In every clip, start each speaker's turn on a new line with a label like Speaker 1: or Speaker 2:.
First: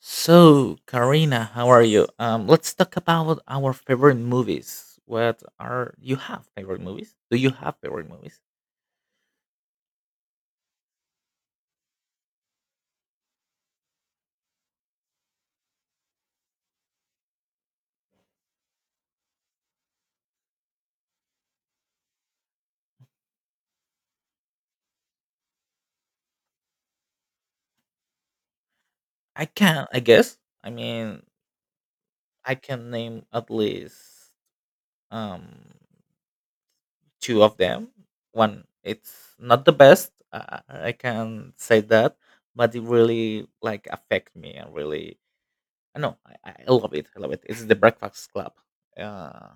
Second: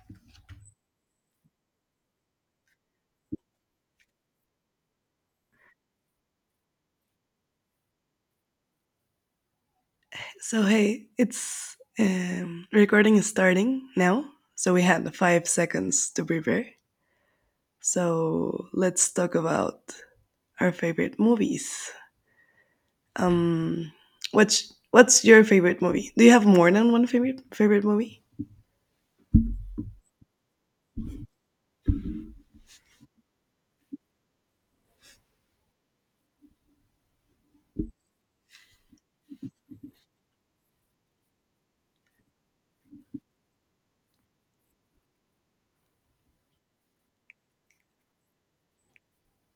Speaker 1: So, Karina, how are you? Let's talk about our favorite movies. What are you have favorite movies? Do you have favorite movies?
Speaker 2: So hey, it's recording is starting now. So we had 5 seconds to prepare. So let's talk about our favorite movies. Um, what's your favorite movie? Do you have more than one favorite movie?
Speaker 1: I can, I guess. I mean, I can name at least um two of them. One, it's not the best. I can say that, but it really like affect me and really. I know I love it. I love it. It's the Breakfast Club. Uh,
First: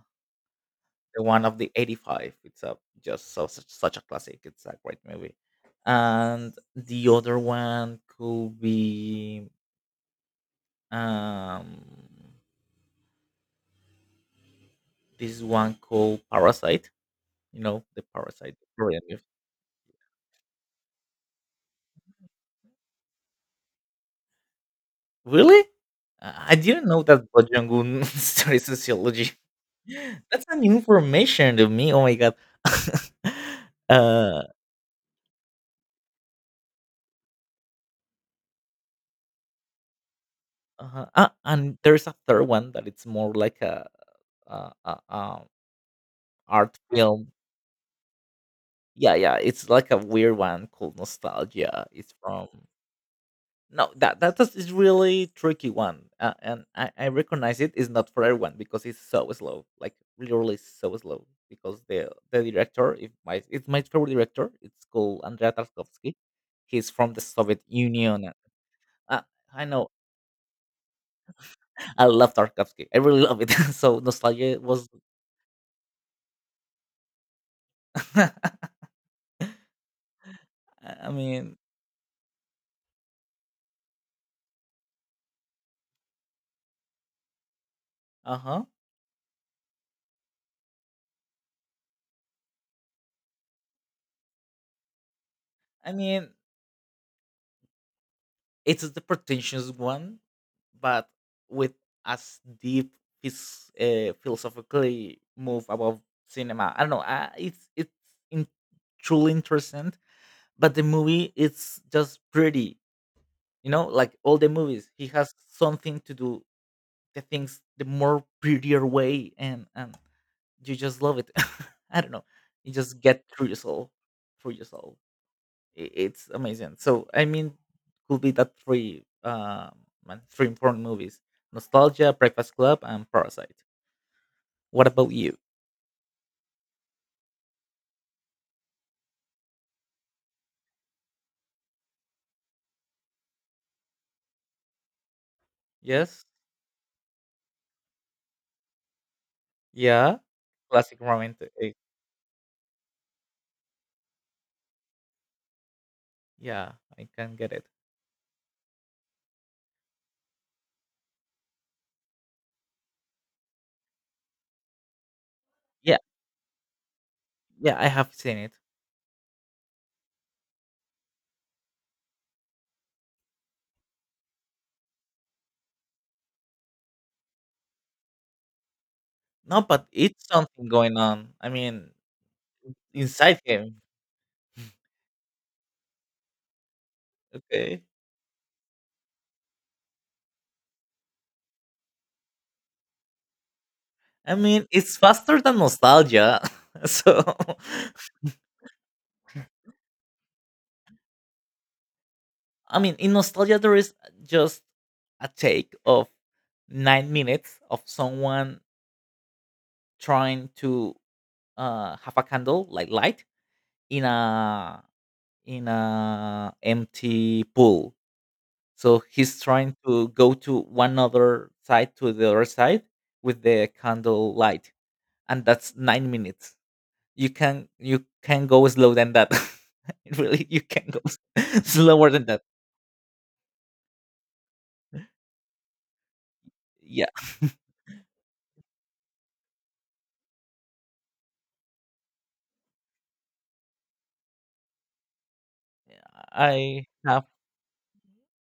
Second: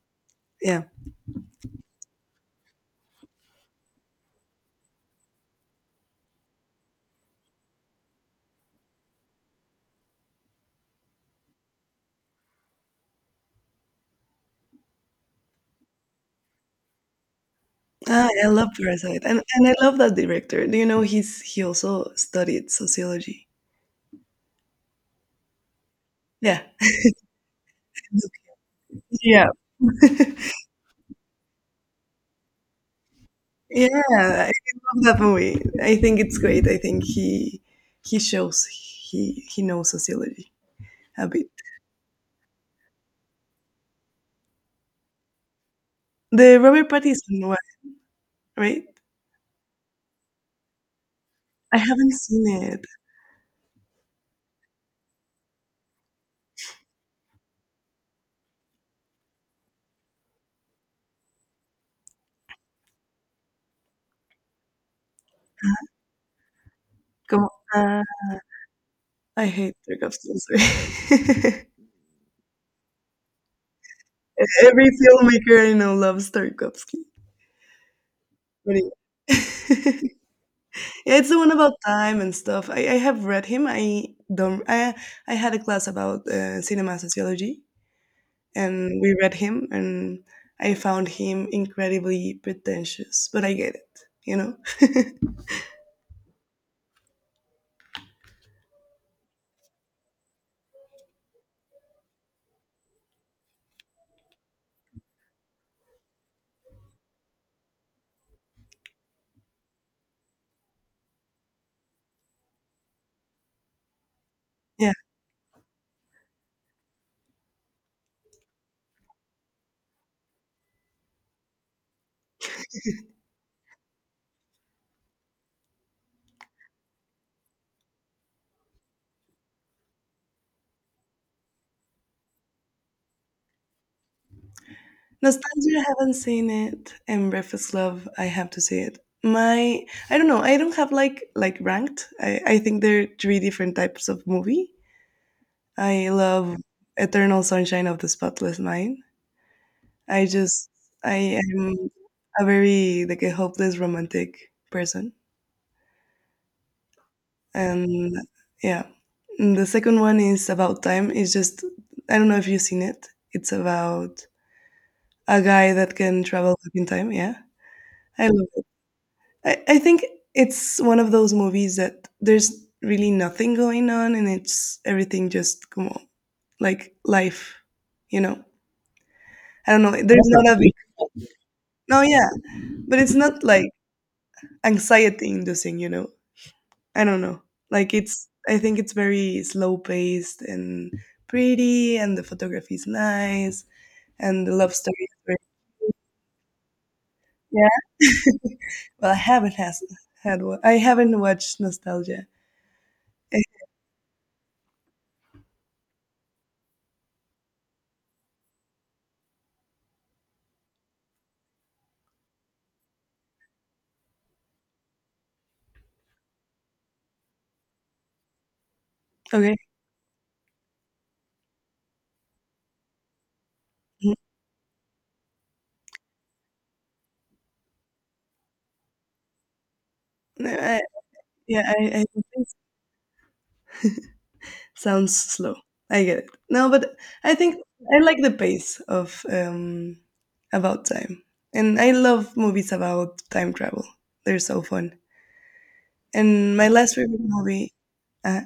Speaker 2: Yeah,
Speaker 1: the one of the 85, it's a just so such, such a classic, it's a great movie. And the other one could be um this one called Parasite, you know, the
Speaker 2: ah, I
Speaker 1: Parasite
Speaker 2: love
Speaker 1: Korean movie.
Speaker 2: Parasite, and I love that director. Do you know he also studied sociology?
Speaker 1: Really? I
Speaker 2: Yeah,
Speaker 1: didn't know that Park jong-un studied sociology.
Speaker 2: yeah.
Speaker 1: That's an information to me, oh my god.
Speaker 2: Yeah,
Speaker 1: uh,
Speaker 2: I love that movie. I think it's great. I think he shows he knows sociology
Speaker 1: uh
Speaker 2: a
Speaker 1: ah,
Speaker 2: bit.
Speaker 1: and there's a third one that it's more like a uh, uh, um,
Speaker 2: The
Speaker 1: art
Speaker 2: Robert
Speaker 1: film.
Speaker 2: Pattinson one, right?
Speaker 1: Yeah, yeah, it's like a weird one called
Speaker 2: I
Speaker 1: Nostalgia. It's
Speaker 2: haven't seen
Speaker 1: from,
Speaker 2: it.
Speaker 1: no, that is really tricky one, and I recognize it is not for everyone because it's so slow, like literally so slow. Because the director, if my it's my favorite director, it's called Andrea Tarkovsky. He's from the
Speaker 2: Come on.
Speaker 1: Soviet Union. Uh,
Speaker 2: I
Speaker 1: I
Speaker 2: hate
Speaker 1: know,
Speaker 2: Tarkovsky. I'm sorry.
Speaker 1: I love Tarkovsky. I really love it. So, nostalgia
Speaker 2: Every
Speaker 1: was,
Speaker 2: filmmaker I know loves Tarkovsky. But yeah.
Speaker 1: I
Speaker 2: Yeah, it's the one
Speaker 1: mean,
Speaker 2: about time and stuff. I have read him. I don't. I had a class about cinema sociology,
Speaker 1: uh huh.
Speaker 2: and we read him and I found him incredibly pretentious, but I get it, you know.
Speaker 1: I mean, it's the pretentious one, but with as deep his philosophically move about cinema. I don't know. It's in, truly interesting, but the movie it's just pretty. You know, like all the movies,
Speaker 2: Yeah,
Speaker 1: he has something to do the things the more prettier way, and you just love it. I don't know. You just get through yourself, through yourself, it's amazing. So I mean, could be that three my three important movies: Nostalgia, Breakfast Club, and Parasite. What about you?
Speaker 2: nostalgia I haven't seen, it and Breakfast Club I have to see. It my I don't know. I don't have like ranked. I think there are three different types of movie I
Speaker 1: Yes,
Speaker 2: love. Eternal Sunshine of the Spotless Mind,
Speaker 1: yeah,
Speaker 2: I just
Speaker 1: classic
Speaker 2: I
Speaker 1: romantic.
Speaker 2: am a very like a hopeless romantic person.
Speaker 1: Yeah, I can get it.
Speaker 2: And yeah and the second one is About Time. It's just, I don't know if you've seen it. It's about a guy that
Speaker 1: Yeah,
Speaker 2: can travel back in time. Yeah,
Speaker 1: yeah, I have
Speaker 2: I
Speaker 1: seen
Speaker 2: love
Speaker 1: it.
Speaker 2: it. I think it's one of those movies that there's really nothing going on, and it's everything, just come on, like life, you know.
Speaker 1: No,
Speaker 2: I don't
Speaker 1: but
Speaker 2: know,
Speaker 1: it's
Speaker 2: there's not a
Speaker 1: something
Speaker 2: big,
Speaker 1: going on. I mean,
Speaker 2: no, yeah, but it's
Speaker 1: inside
Speaker 2: not like
Speaker 1: him.
Speaker 2: anxiety inducing, you know. I don't know.
Speaker 1: Okay.
Speaker 2: Like it's, I think it's very slow paced and pretty, and the photography is nice,
Speaker 1: I
Speaker 2: and the
Speaker 1: mean,
Speaker 2: love
Speaker 1: it's
Speaker 2: story is very
Speaker 1: faster than nostalgia. So.
Speaker 2: yeah. Well I haven't has had wa- I haven't watched Nostalgia.
Speaker 1: I mean, in
Speaker 2: Eh,
Speaker 1: nostalgia, there is just a take of 9 minutes of someone trying to have a candle, like light, in a empty pool. So he's
Speaker 2: okay.
Speaker 1: trying to go to one other side to the other side with the
Speaker 2: Mhm.
Speaker 1: candle light, and that's 9 minutes. You can go slow than that. Really,
Speaker 2: No,
Speaker 1: you
Speaker 2: I,
Speaker 1: can go
Speaker 2: yeah, I
Speaker 1: slower than
Speaker 2: think
Speaker 1: that.
Speaker 2: it sounds slow. I get it. No, but
Speaker 1: Yeah,
Speaker 2: I think I like the pace of About Time. And I love movies about time travel. They're so fun. And my
Speaker 1: I
Speaker 2: last favorite
Speaker 1: have
Speaker 2: movie uh,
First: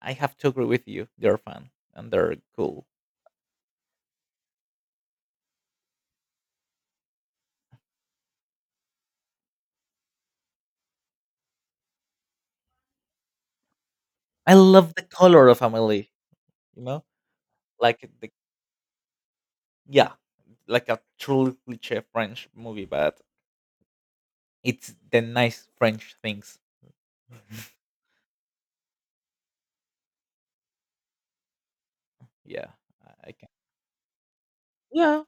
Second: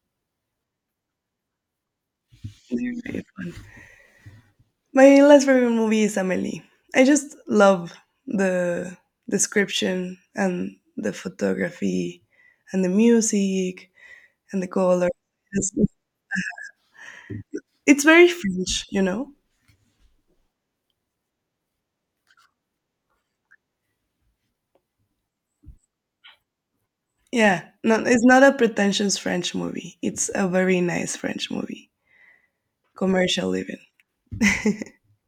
Speaker 1: I have to agree with you. They're fun and they're cool.
Speaker 2: they're very fun. My last favorite movie is Amelie. I just love the description and the photography and the music
Speaker 1: I
Speaker 2: and the
Speaker 1: love the
Speaker 2: color.
Speaker 1: color of
Speaker 2: It's,
Speaker 1: Amelie, you know,
Speaker 2: it's
Speaker 1: like
Speaker 2: very
Speaker 1: the
Speaker 2: French, you know?
Speaker 1: yeah, like a truly cliche French movie, but it's the nice French things.
Speaker 2: Yeah, no, it's not a pretentious French movie. It's a very nice French movie,
Speaker 1: Yeah, I can.
Speaker 2: commercial even.
Speaker 1: Yeah,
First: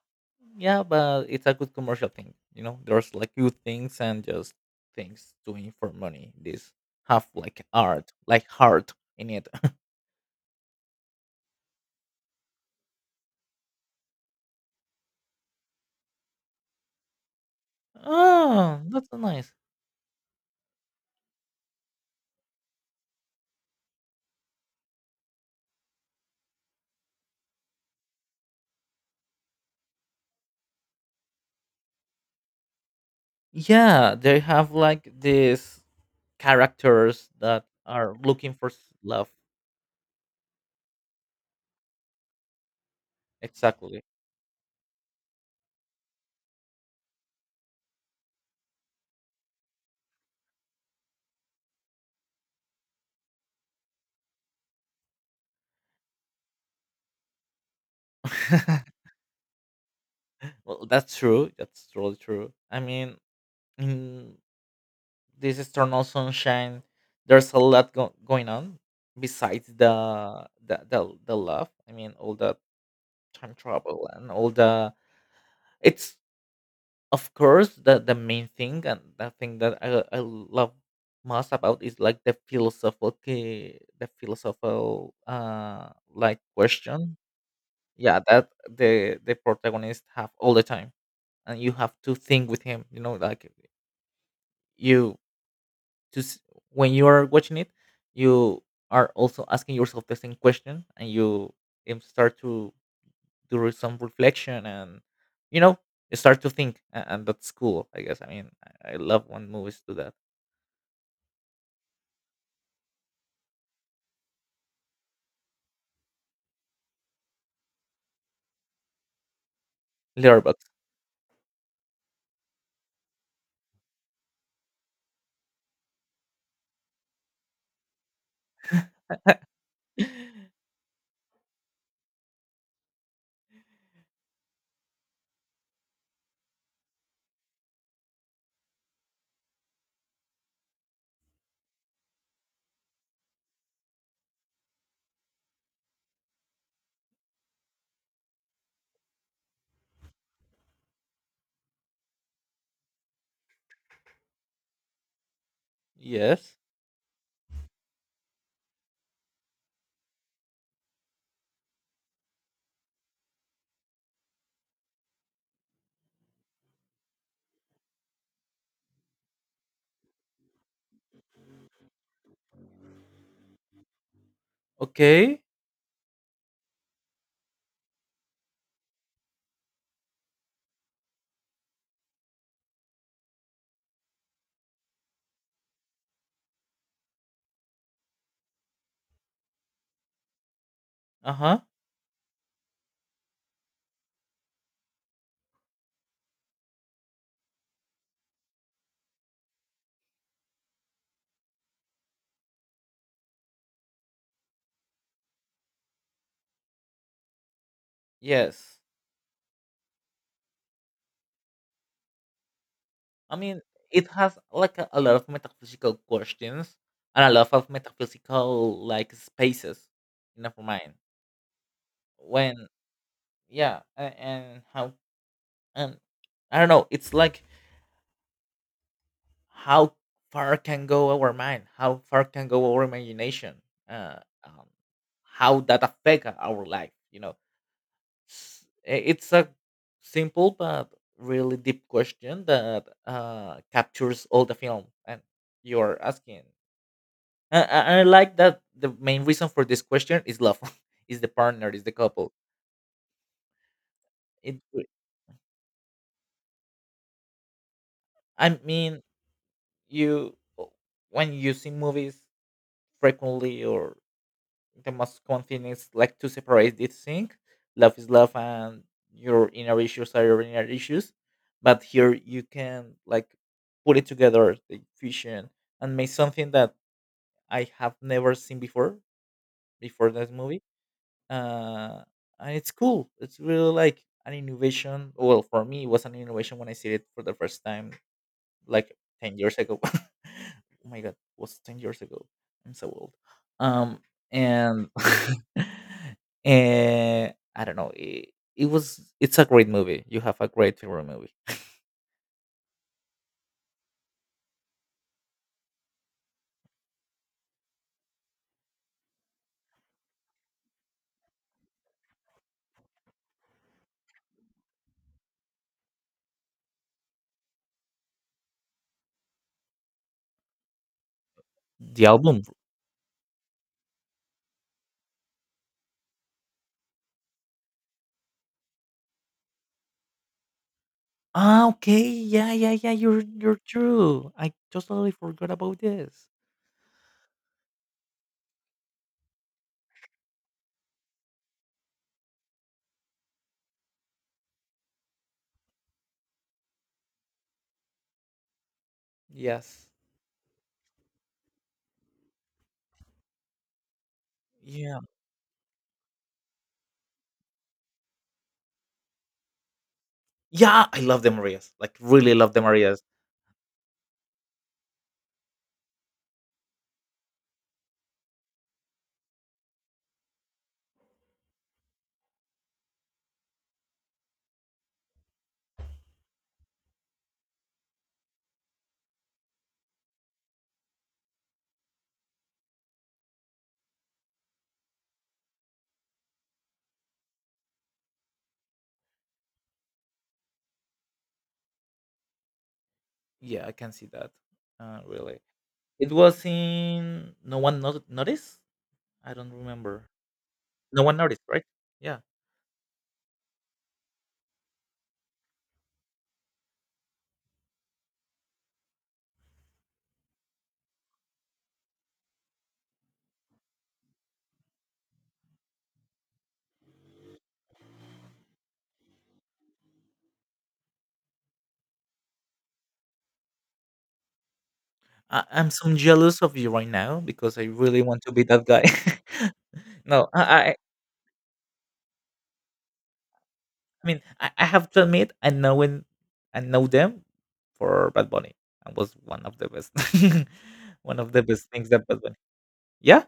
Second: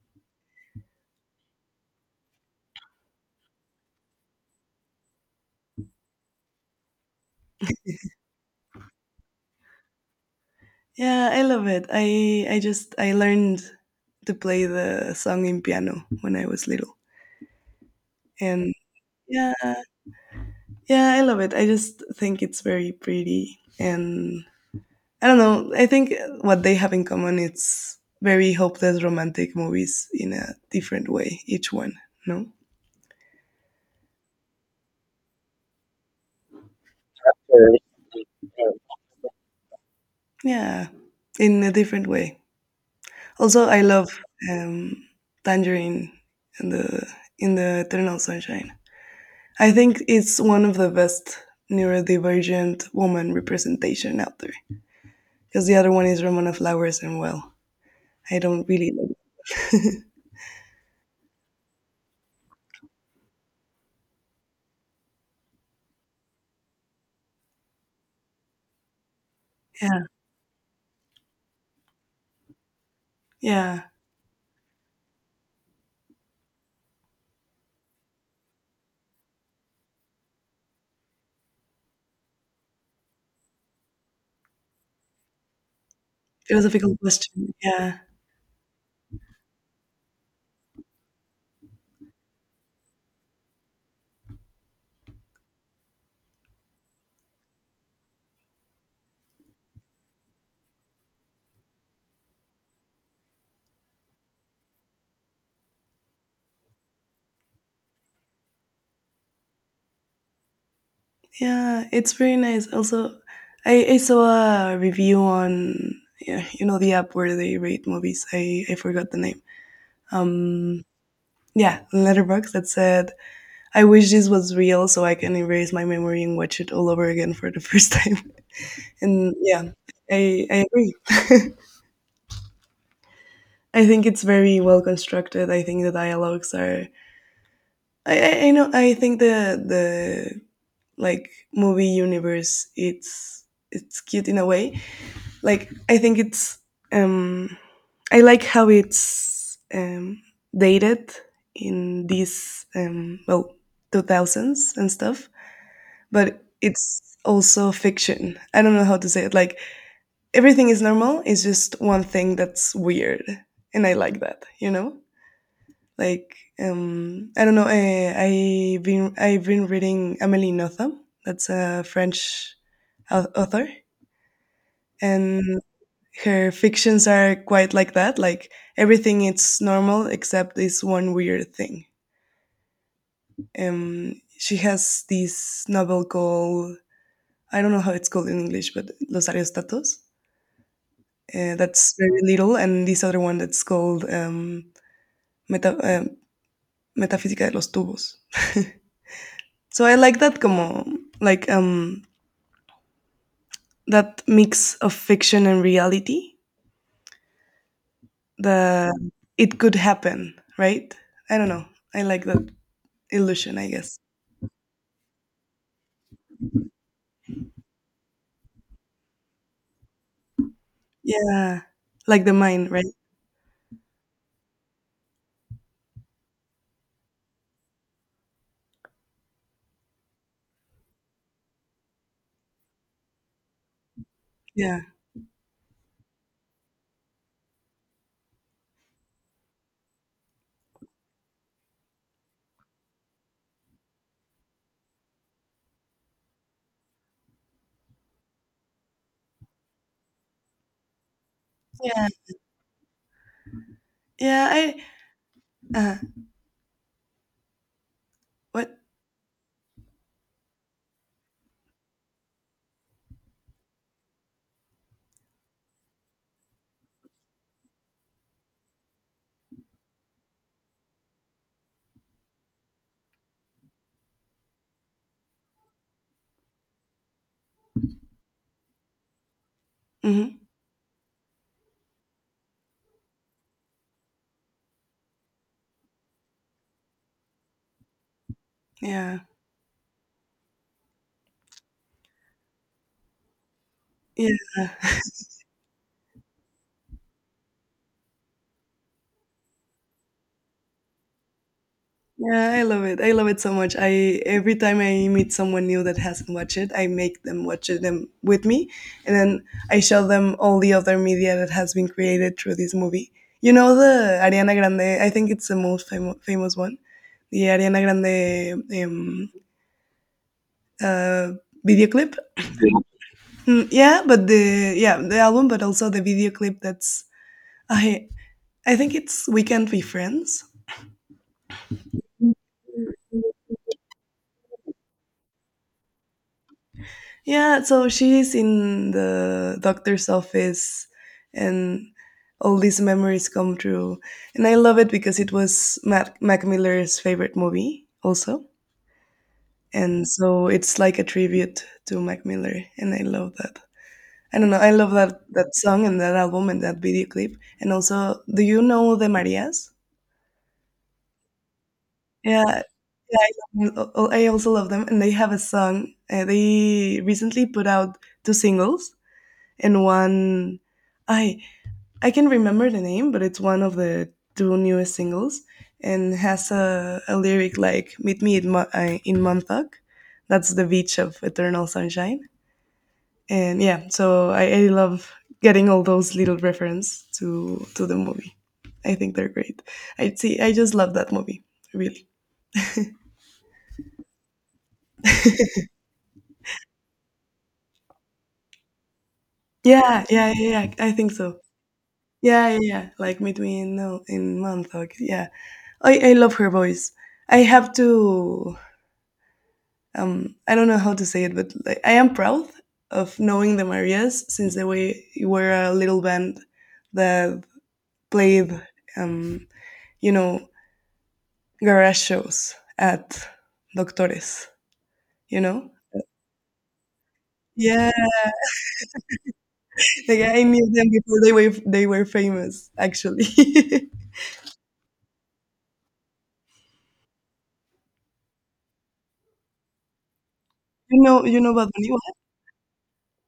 Speaker 1: yeah, but it's a good commercial thing. You know, there's like good things and just things doing for money. This have like art, like heart in it.
Speaker 2: Yeah, I love it. I just I learned to play the song in piano when I was little, and
Speaker 1: Oh, that's so nice.
Speaker 2: yeah, yeah, I love it. I just think it's very pretty, and I don't know. I think what they have in common, it's very hopeless romantic movies in a different way, each one, no?
Speaker 1: Yeah, they have like this characters that
Speaker 2: Sure.
Speaker 1: are looking for love.
Speaker 2: Yeah, in a different way. Also, I
Speaker 1: Exactly.
Speaker 2: love um, Tangerine and the in the Eternal Sunshine. I think it's one of the best neurodivergent woman representation out there, because the other one is Ramona Flowers, and well, I don't really like.
Speaker 1: Well, that's true. That's really true. I mean, in this Eternal Sunshine, there's a lot going on besides
Speaker 2: Yeah,
Speaker 1: the love. I mean, all the time
Speaker 2: yeah.
Speaker 1: travel and all the. It's of course the main thing, and the thing that I love most about is like the philosophical like
Speaker 2: Philosophical
Speaker 1: question.
Speaker 2: question. Yeah.
Speaker 1: Yeah, that the protagonist have all the time, and you have to think with him. You know, like you just when you are watching it, you are also asking yourself the same question, and you start to do some reflection, and you know, you start to think, and that's cool. I guess. I mean, I love when movies do that.
Speaker 2: Yeah, it's very nice. Also, I saw a review on, yeah, you know, the app where they rate movies. I forgot the name.
Speaker 1: Letterbox.
Speaker 2: Um, yeah, Letterbox, that said, "I wish this was real so I can erase my memory and watch it all over again for the first time." And yeah, I agree. I think it's very well constructed. I think the dialogues are. I know. I think the like movie universe. It's cute in a way, like I think it's um I like how it's dated in these 2000s and stuff, but
Speaker 1: Yes.
Speaker 2: it's also fiction. I don't know how to say it, like everything is normal, it's just one thing that's weird, and I like that, you know. Like I don't know, I've been reading Amelie Notham. That's a French author,
Speaker 1: Okay.
Speaker 2: and her fictions are quite like that. Like everything is normal except this one weird thing. She has this novel called, I don't know how it's called in English, but Los Ariestatos.
Speaker 1: Uh huh.
Speaker 2: That's very little, and this other one that's called Meta, uh, Metafísica de los Tubos. So I like that, como like that mix of fiction and reality.
Speaker 1: Yes.
Speaker 2: The It could happen, right? I don't know. I like that
Speaker 1: I
Speaker 2: illusion,
Speaker 1: mean,
Speaker 2: I guess.
Speaker 1: it has like a lot of metaphysical questions and a lot of metaphysical like spaces in our mind.
Speaker 2: Yeah, like the
Speaker 1: When
Speaker 2: mine, right?
Speaker 1: Yeah, and how, and I don't know. It's like how far can go our mind, how far can go our imagination, uh, um,
Speaker 2: Yeah.
Speaker 1: how that affect our life. You know, it's a simple but really deep question that captures all the film, and you're asking. And I like that the main reason for this question is love, is the partner, is the
Speaker 2: Yeah.
Speaker 1: couple.
Speaker 2: Yeah,
Speaker 1: It,
Speaker 2: I uh,
Speaker 1: I
Speaker 2: what?
Speaker 1: mean, you when you see movies frequently, or the most common thing is like to separate this thing. Love is love, and your inner issues are your inner issues. But here you can like put it together, the fusion, and make something that I have never seen before this
Speaker 2: Mhm.
Speaker 1: movie. uh, and it's cool. It's really like an innovation. Well, for me, it was an innovation when I see it for the first time, like
Speaker 2: Yeah.
Speaker 1: 10 years ago. Oh my god, it was 10 years ago. I'm so old. Um,
Speaker 2: Yeah.
Speaker 1: and and I don't know. It was. It's a great movie. You have a great favorite movie.
Speaker 2: Yeah, I love it. I love it so much. I every time I meet someone new that hasn't watched it, I make them watch it them with me, and then I show them all the other media that has been created through this movie. You know the Ariana Grande. I think it's the most famous one, the Ariana Grande um, uh, video
Speaker 1: The
Speaker 2: clip.
Speaker 1: album.
Speaker 2: Mm, yeah, but the, yeah, the album, but also the video clip, that's I I think it's We Can't Be Friends.
Speaker 1: Ah, okay. Yeah, yeah, yeah. You're true. I totally forgot about this.
Speaker 2: Yeah, so she's in the doctor's office, and all these memories come true. And I love it because it was Mac Miller's favorite movie also.
Speaker 1: Yes.
Speaker 2: And so it's like a tribute to Mac Miller, and I love that. I don't know, I love that song and that album and that video clip. And also, do you know the Marias?
Speaker 1: Yeah, I love the Marias. Like really love the
Speaker 2: Yeah,
Speaker 1: Marias.
Speaker 2: yeah, I love them. Oh, oh, I also love them, and they have a song. They recently put out two singles, and one I I can remember the name, but it's one of the two newest singles, and has a lyric like, "Meet me in, in Montauk," that's the beach of Eternal Sunshine, and yeah, so I love getting all those little reference to the movie. I think they're great. I see. I just love that movie, really.
Speaker 1: Yeah, I can see that. Really, it was in no one noticed. I don't
Speaker 2: Yeah,
Speaker 1: remember.
Speaker 2: yeah, yeah, yeah, I
Speaker 1: No
Speaker 2: think
Speaker 1: one
Speaker 2: so.
Speaker 1: noticed, right? Yeah,
Speaker 2: Yeah, yeah, yeah. Like between no in month, like yeah. I love her voice. I have to. I don't know how to say it, but like, I am proud of knowing the Marias since they were a little band that played, um, you know, garage shows at Doctores. You
Speaker 1: I'm
Speaker 2: know.
Speaker 1: so jealous of you right now because I
Speaker 2: Yeah,
Speaker 1: really want to be that guy.
Speaker 2: like
Speaker 1: No,
Speaker 2: I knew them before they were famous. Actually,
Speaker 1: I mean, I have to admit, I know when I know them for Bad Bunny. I was one of the best, one of
Speaker 2: you
Speaker 1: the
Speaker 2: know Bad
Speaker 1: best things
Speaker 2: Bunny.
Speaker 1: that Bad Bunny. Yeah,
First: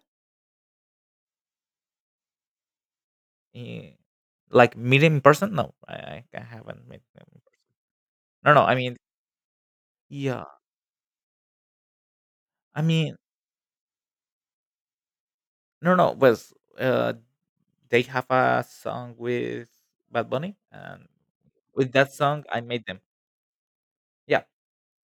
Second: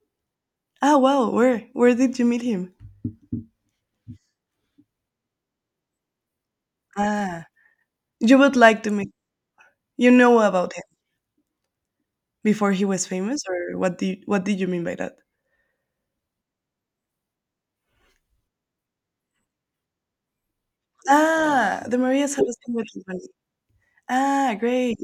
Speaker 2: Ah, wow. Where? Where did you meet him?
Speaker 1: eh, like meet him in person. No, I haven't met them.
Speaker 2: Ah, you
Speaker 1: No,
Speaker 2: would
Speaker 1: no. I
Speaker 2: like to
Speaker 1: mean,
Speaker 2: meet. You know
Speaker 1: yeah.
Speaker 2: about him before
Speaker 1: I
Speaker 2: he was
Speaker 1: mean,
Speaker 2: famous, or what did you mean by that?
Speaker 1: no, no. Was uh, they have a song with Bad Bunny, and
Speaker 2: Ah,
Speaker 1: with
Speaker 2: the
Speaker 1: that
Speaker 2: Maria
Speaker 1: song, I
Speaker 2: Celeste
Speaker 1: made
Speaker 2: with
Speaker 1: them.
Speaker 2: Tiffany.
Speaker 1: Yeah,
Speaker 2: Ah, great.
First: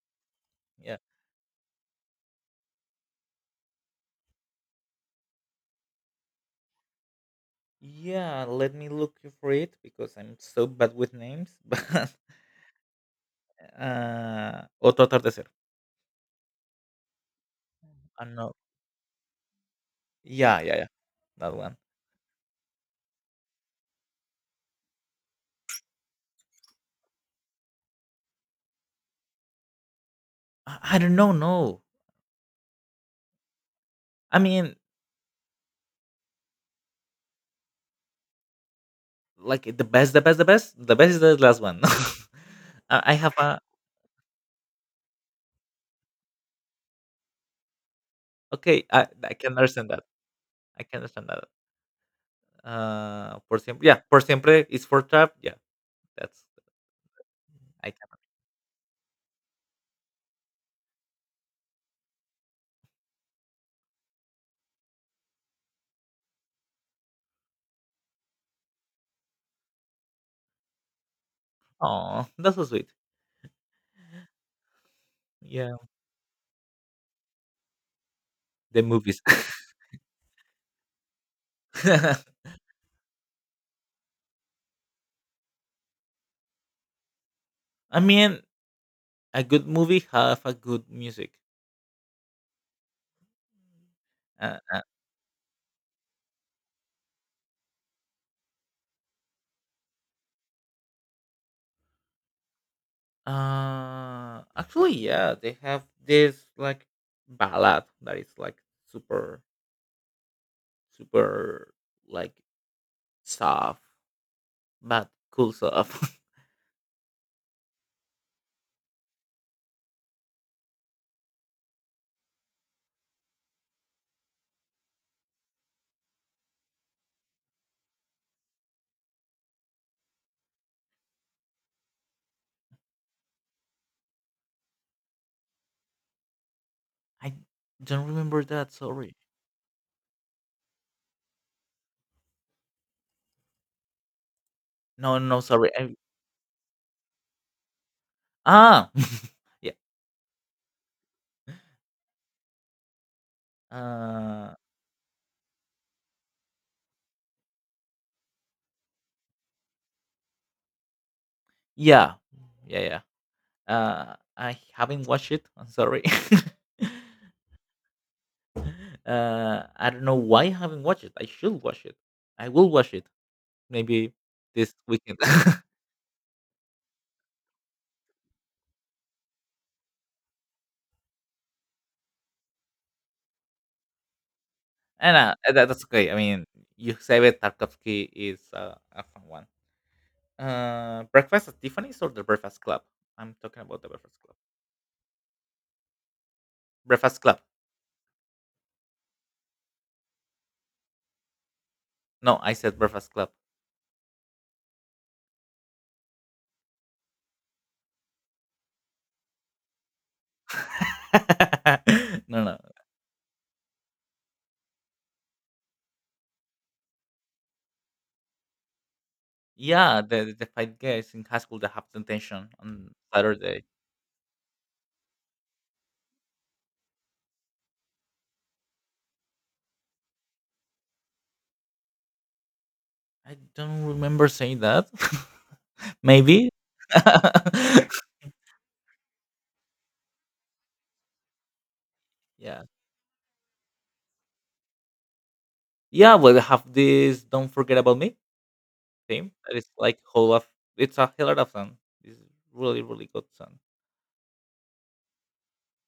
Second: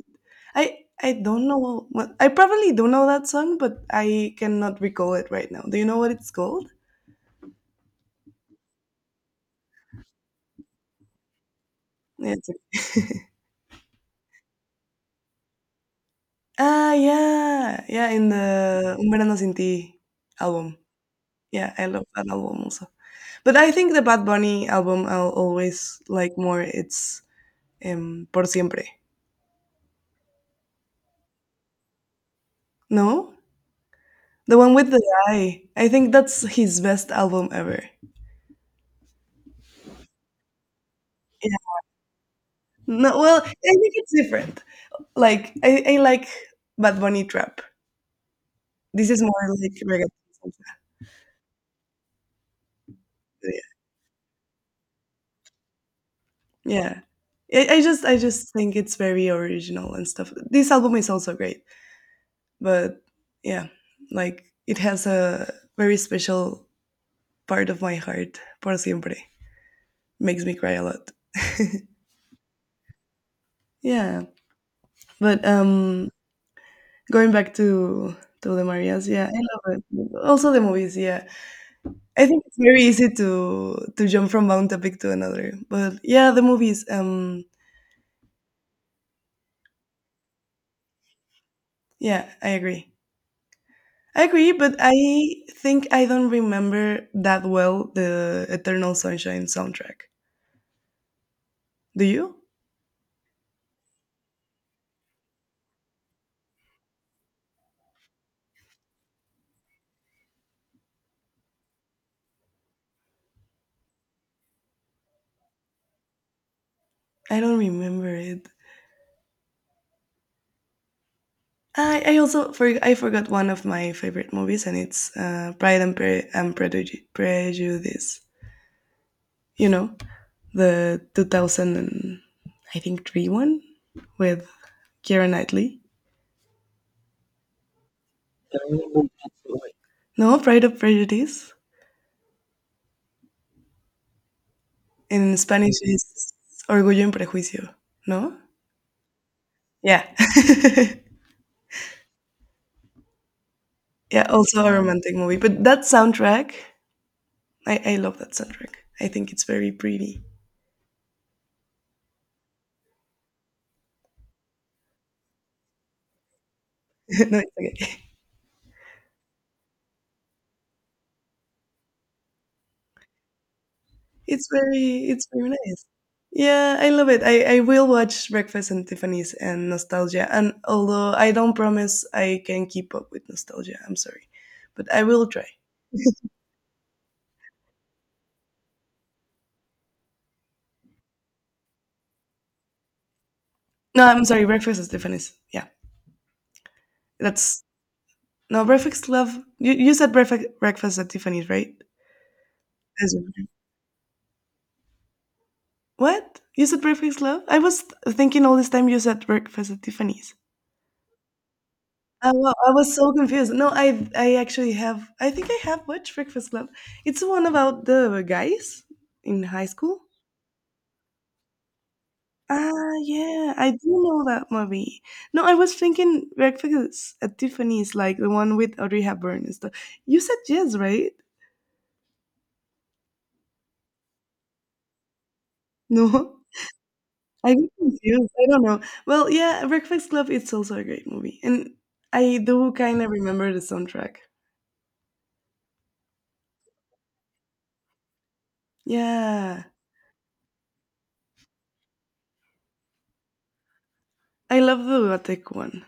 Speaker 1: yeah,
Speaker 2: I don't know what I probably don't know that song, but I cannot recall it right now. Do you know what it's called?
Speaker 1: yeah. Let me look for it because I'm so bad with names. But
Speaker 2: It's
Speaker 1: Otro Atardecer.
Speaker 2: ah, yeah, yeah,
Speaker 1: I
Speaker 2: in
Speaker 1: don't
Speaker 2: the
Speaker 1: know.
Speaker 2: Un Verano Sin Ti
Speaker 1: Yeah, yeah,
Speaker 2: album.
Speaker 1: yeah. That
Speaker 2: Yeah,
Speaker 1: one.
Speaker 2: I love that album also. But I think the Bad Bunny album I'll always like more. It's Por Siempre.
Speaker 1: I don't know. No.
Speaker 2: No?
Speaker 1: I
Speaker 2: The one
Speaker 1: mean,
Speaker 2: with the eye. I think that's his best album ever.
Speaker 1: like the best, the best, the best, the best is the
Speaker 2: Yeah.
Speaker 1: last one. I
Speaker 2: No,
Speaker 1: have
Speaker 2: well, I
Speaker 1: a
Speaker 2: think it's different. Like, I like Bad Bunny Trap.
Speaker 1: okay. I
Speaker 2: This is
Speaker 1: I
Speaker 2: more
Speaker 1: can
Speaker 2: like
Speaker 1: understand that.
Speaker 2: reggaeton.
Speaker 1: I can understand that. Por
Speaker 2: Yeah.
Speaker 1: siempre. Yeah, por siempre is for trap. Yeah, that's
Speaker 2: Yeah.
Speaker 1: I can.
Speaker 2: I just think it's very original and stuff. This album is also great, but yeah, like it has a very special part of my heart. Por Siempre makes me cry a lot.
Speaker 1: Oh, that's so sweet.
Speaker 2: Yeah, but
Speaker 1: Yeah,
Speaker 2: going back to the
Speaker 1: the
Speaker 2: Marias,
Speaker 1: movies.
Speaker 2: yeah, I love it. Also the movies, yeah. I think it's very easy to jump from one topic to another, but yeah, the movies.
Speaker 1: I mean, a good movie have a good music.
Speaker 2: Yeah, I agree. I agree,
Speaker 1: Uh,
Speaker 2: but
Speaker 1: uh,
Speaker 2: I think I don't remember that well the Eternal Sunshine soundtrack. Do you?
Speaker 1: Actually, yeah, they have this like ballad that is like super, super like soft, but cool soft.
Speaker 2: I don't remember it. I forgot one of my favorite movies, and it's Pride and, Prejudice. Prejudice. You know? The 2000 and I think 3 1, with Keira Knightley.
Speaker 1: I don't remember that. Sorry.
Speaker 2: No, Pride of Prejudice.
Speaker 1: No,
Speaker 2: In
Speaker 1: no, sorry.
Speaker 2: Spanish is Orgullo y Prejuicio. No?
Speaker 1: Ah, yeah.
Speaker 2: Yeah. Yeah,
Speaker 1: Uh,
Speaker 2: also a romantic movie. But that soundtrack, I love that soundtrack. I think it's very pretty.
Speaker 1: Yeah. Yeah, yeah. I haven't watched it. I'm sorry.
Speaker 2: No, it's okay.
Speaker 1: I don't know why I haven't watched it. I should watch it. I will watch it maybe
Speaker 2: It's
Speaker 1: this
Speaker 2: very,
Speaker 1: weekend.
Speaker 2: it's very nice. Yeah, I love it. I will watch Breakfast and Tiffany's and Nostalgia. And although I don't promise I can keep up with Nostalgia, I'm sorry. But I
Speaker 1: And
Speaker 2: will try.
Speaker 1: that's okay. I mean, Yusebe Tarkovsky is a fun one. Breakfast at Tiffany's or the Breakfast Club? I'm talking about the
Speaker 2: No,
Speaker 1: Breakfast
Speaker 2: I'm
Speaker 1: Club.
Speaker 2: sorry, Breakfast at Tiffany's. Yeah.
Speaker 1: Breakfast Club.
Speaker 2: That's no Breakfast Love. You said Breakfast at Tiffany's, right?
Speaker 1: No, I said Breakfast
Speaker 2: As-
Speaker 1: Club.
Speaker 2: What? You said Breakfast Love? I was thinking all this time you said Breakfast at Tiffany's.
Speaker 1: No, no.
Speaker 2: I was so confused. No, I actually have. I think I have watched Breakfast Club. It's the one about the guys in high
Speaker 1: Yeah,
Speaker 2: school.
Speaker 1: the five guys in high school that have detention
Speaker 2: Ah,
Speaker 1: on
Speaker 2: yeah,
Speaker 1: Saturday.
Speaker 2: I do know that movie. No, I was thinking Breakfast at Tiffany's, like the one with Audrey Hepburn and stuff. You said yes, right?
Speaker 1: I don't remember saying that.
Speaker 2: No,
Speaker 1: Maybe.
Speaker 2: I get confused. I don't know. Well, yeah, Breakfast Club. It's also a great movie, and I
Speaker 1: Yeah.
Speaker 2: do kind of remember the soundtrack.
Speaker 1: Yeah, well, they have this "Don't Forget About Me" theme that
Speaker 2: Yeah,
Speaker 1: is like whole of it's a hell of a song. It's really really good song.
Speaker 2: I love the Lotte one.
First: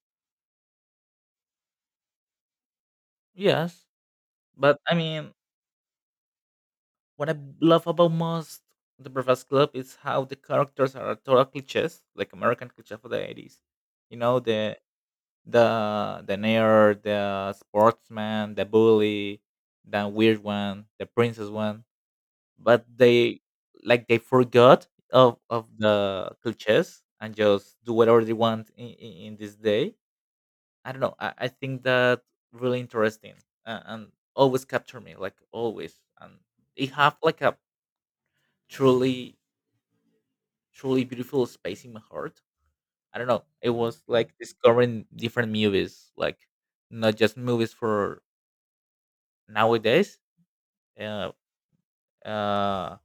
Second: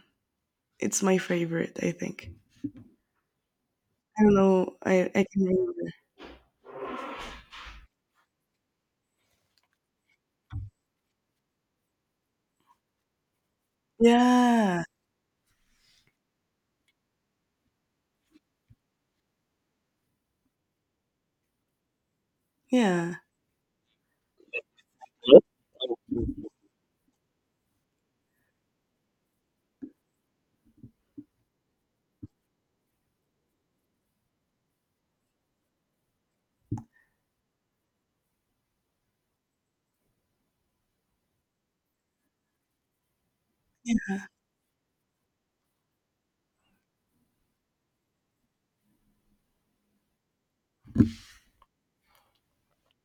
Speaker 2: It's my favorite, I think.
Speaker 1: Yes,
Speaker 2: I don't know.
Speaker 1: but I
Speaker 2: I
Speaker 1: mean,
Speaker 2: can remember.
Speaker 1: what I love about most the Breakfast Club is how the characters are total cliches, like American cliché for the 80s. You know the
Speaker 2: Yeah,
Speaker 1: the the nerd, the sportsman, the bully, the weird one, the princess one. But
Speaker 2: yeah.
Speaker 1: they they forgot of the cliches and just do whatever they want in this day. I don't know. I think that really interesting, and always capture me like always. And it have like a truly truly beautiful space in my heart. I don't know. It was like discovering different movies, like not just movies for nowadays, uh, uh,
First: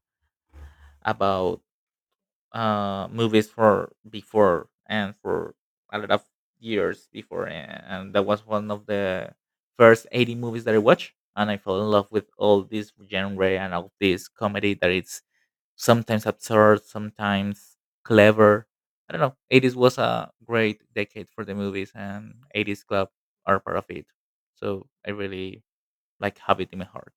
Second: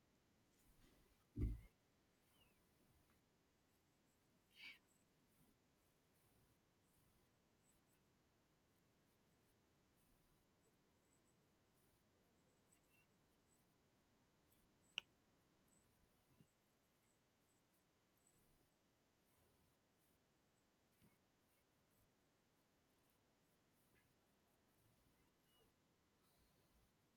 Speaker 1: about movies for before and for a lot of years before, and that was one of the first 80 movies that I watched, and I fell in love with all this genre and all this comedy that it's sometimes absurd, sometimes clever. I don't know. 80s was a great decade for the movies, and 80s club are part of it. So I really like have it in my heart.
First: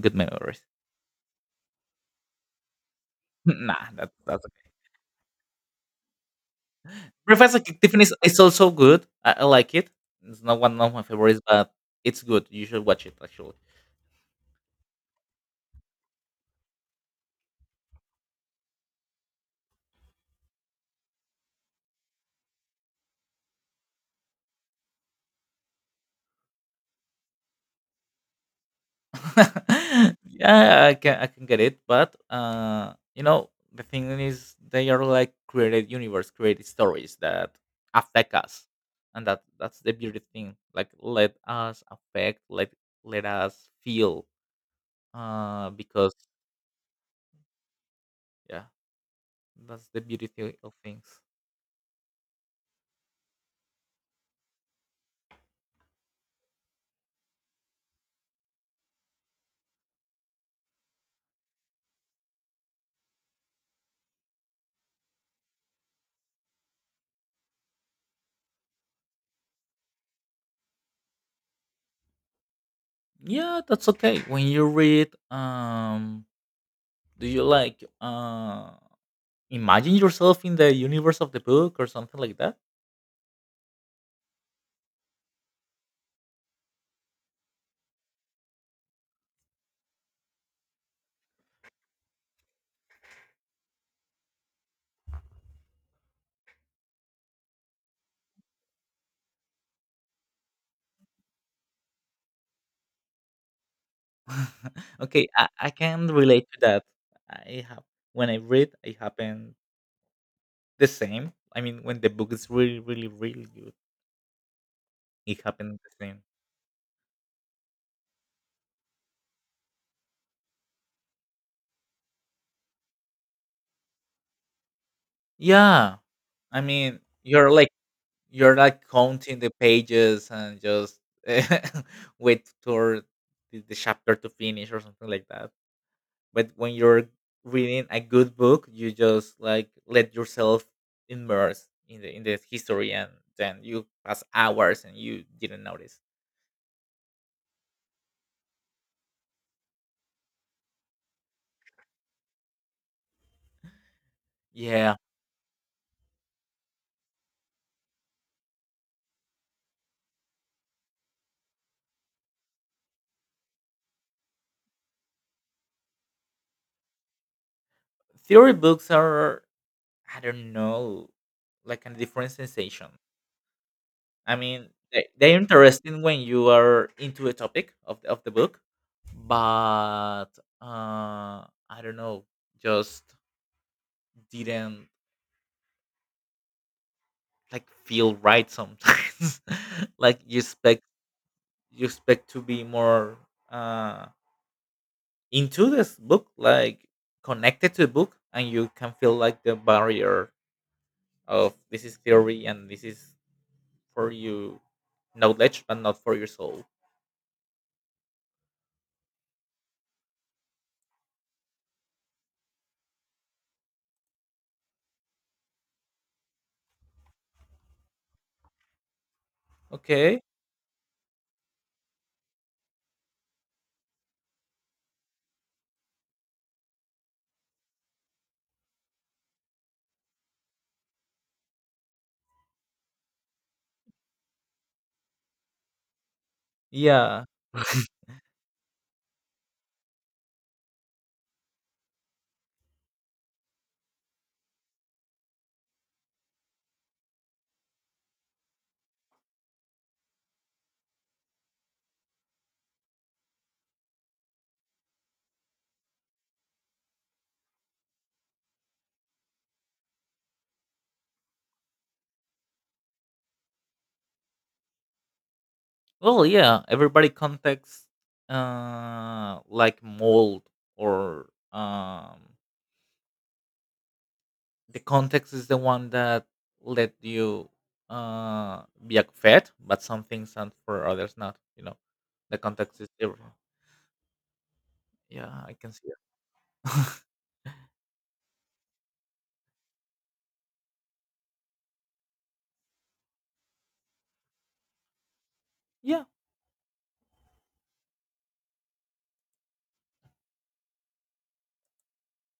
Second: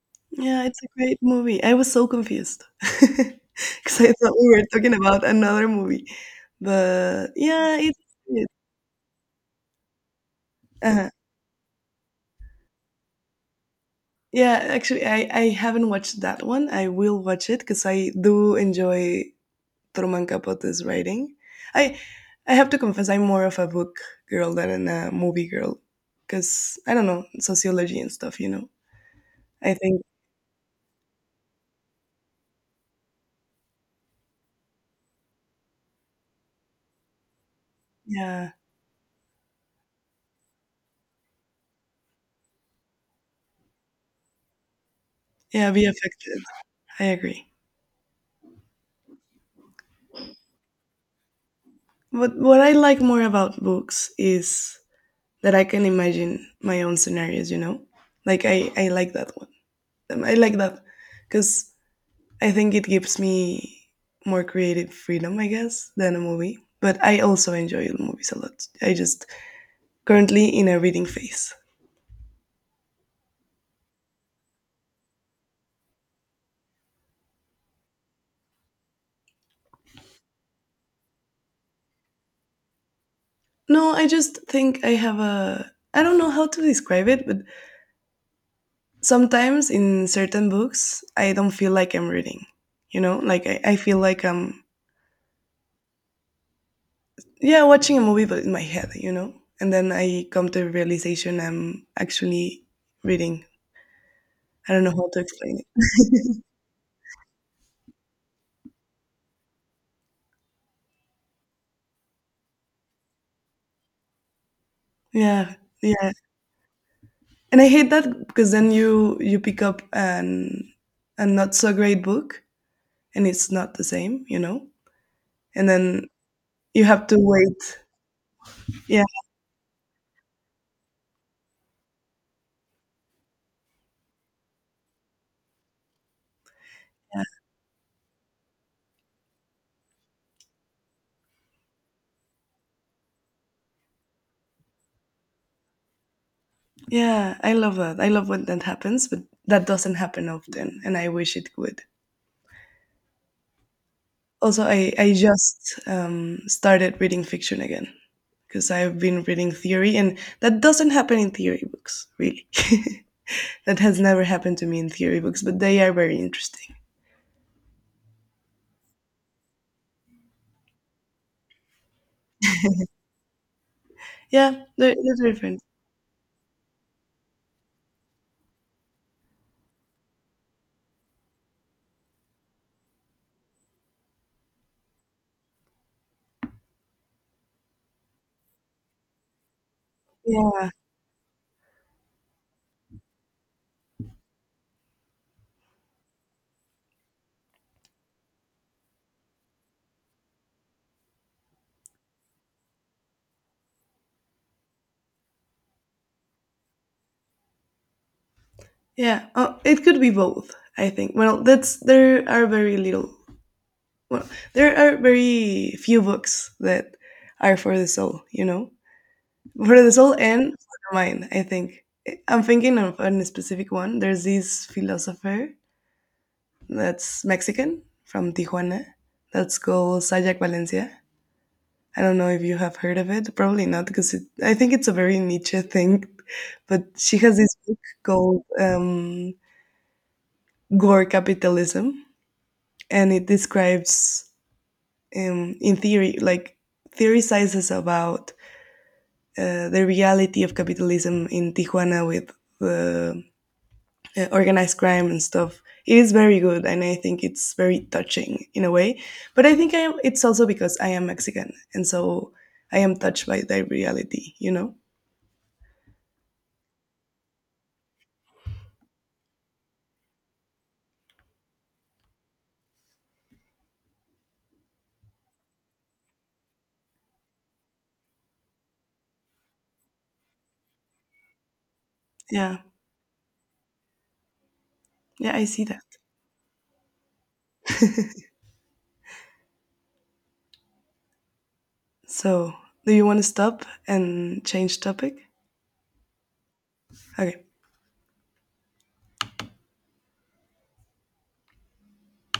Speaker 1: Good memories.
Speaker 2: Yeah, it's a great movie. I was so confused
Speaker 1: Nah,
Speaker 2: because
Speaker 1: that
Speaker 2: I thought
Speaker 1: that's
Speaker 2: we were
Speaker 1: okay.
Speaker 2: talking about another movie, but
Speaker 1: Breakfast
Speaker 2: yeah,
Speaker 1: at Tiffany's is
Speaker 2: it,
Speaker 1: also good. I like it. It's not one of my
Speaker 2: uh,
Speaker 1: favorites, but it's good. You should watch it actually.
Speaker 2: yeah. Actually, I haven't watched that one. I will watch it because I do enjoy Truman Capote's writing. I I have to confess, I'm more of a book girl than a movie girl, because I don't know, sociology and stuff. You know, I think
Speaker 1: Yeah, I can get it, but you know the thing is they are like created universe, created stories that affect
Speaker 2: yeah,
Speaker 1: us, and that's the beauty thing. Like let us affect, let us feel.
Speaker 2: yeah, be
Speaker 1: Because
Speaker 2: affected. I agree.
Speaker 1: yeah, that's the beauty of things.
Speaker 2: But what I like more about books is that I can imagine my own scenarios, you know? Like, I like that one. I like that because I think it gives me more creative freedom, I guess, than a movie. But I also enjoy movies a lot. I just currently in a reading phase.
Speaker 1: Yeah, that's okay. When you read, do you like imagine yourself in the universe of the book or something like that?
Speaker 2: No, I just think I have a. I don't know how to describe it, but sometimes in certain books, I don't feel like I'm reading. You know, like I feel like I'm, yeah, watching a movie but in my head, you know, and then I come to the realization I'm actually reading. I don't know how to
Speaker 1: Okay, I,
Speaker 2: explain it.
Speaker 1: I can relate to that. I have. When I read, it happened the same. I mean, when the book is really, really, really good, it
Speaker 2: Yeah,
Speaker 1: happened the
Speaker 2: yeah.
Speaker 1: same.
Speaker 2: And I hate that, because then you pick up an a not so great book, and it's not the same, you know, and
Speaker 1: Yeah,
Speaker 2: then
Speaker 1: I
Speaker 2: you
Speaker 1: mean,
Speaker 2: have to
Speaker 1: you're like
Speaker 2: wait.
Speaker 1: you're like
Speaker 2: Yeah,
Speaker 1: counting the pages and just wait for the chapter to finish or something like that. But when you're reading a good book, you just like let yourself immerse in the history, and then you pass hours and you didn't notice.
Speaker 2: yeah, I love that. I love when that happens, but that doesn't happen often, and I wish it would. Also,
Speaker 1: Yeah.
Speaker 2: I just started reading fiction again, because I've been reading theory, and that doesn't happen in theory books, really. That has never happened to me in theory books, but they are very interesting.
Speaker 1: Theory books are, I don't know, like a different sensation. I
Speaker 2: Yeah,
Speaker 1: mean, they,
Speaker 2: they're
Speaker 1: they're
Speaker 2: different.
Speaker 1: interesting when you are into a topic of the book, but uh I don't know, just didn't like feel right sometimes. Like you
Speaker 2: Yeah,
Speaker 1: expect, to be more, uh, into this book, like connected to the book, and you can feel like the barrier of this is theory and this is for you knowledge, but not for your soul.
Speaker 2: yeah. Oh, it could be both, I think. Well, that's there are very little. Well, there are very few books that are for the soul, you know, for the soul
Speaker 1: Okay.
Speaker 2: and for the mind. I think I'm thinking of a specific one. There's this philosopher that's Mexican from Tijuana. That's called Sayak Valencia. I don't know if you have heard of it. Probably not, because it, I think it's a very niche thing. But she
Speaker 1: Yeah.
Speaker 2: has this book called Gore Capitalism, and it describes, in theory, like theorizes about the reality of capitalism in Tijuana with the organized crime and stuff. It is very good, and I think it's very touching in a way. But I think I am, it's also because I am Mexican, and so I am touched by that reality. You know?
Speaker 1: Well, yeah. Everybody contacts like mold or the context is the one that let you be fed but some things and for others not, the
Speaker 2: Yeah,
Speaker 1: context is everything.
Speaker 2: yeah,
Speaker 1: Yeah,
Speaker 2: I
Speaker 1: I
Speaker 2: see
Speaker 1: can
Speaker 2: that.
Speaker 1: see it.
Speaker 2: So, do you want to stop and change topic?
Speaker 1: Yeah.
Speaker 2: Okay.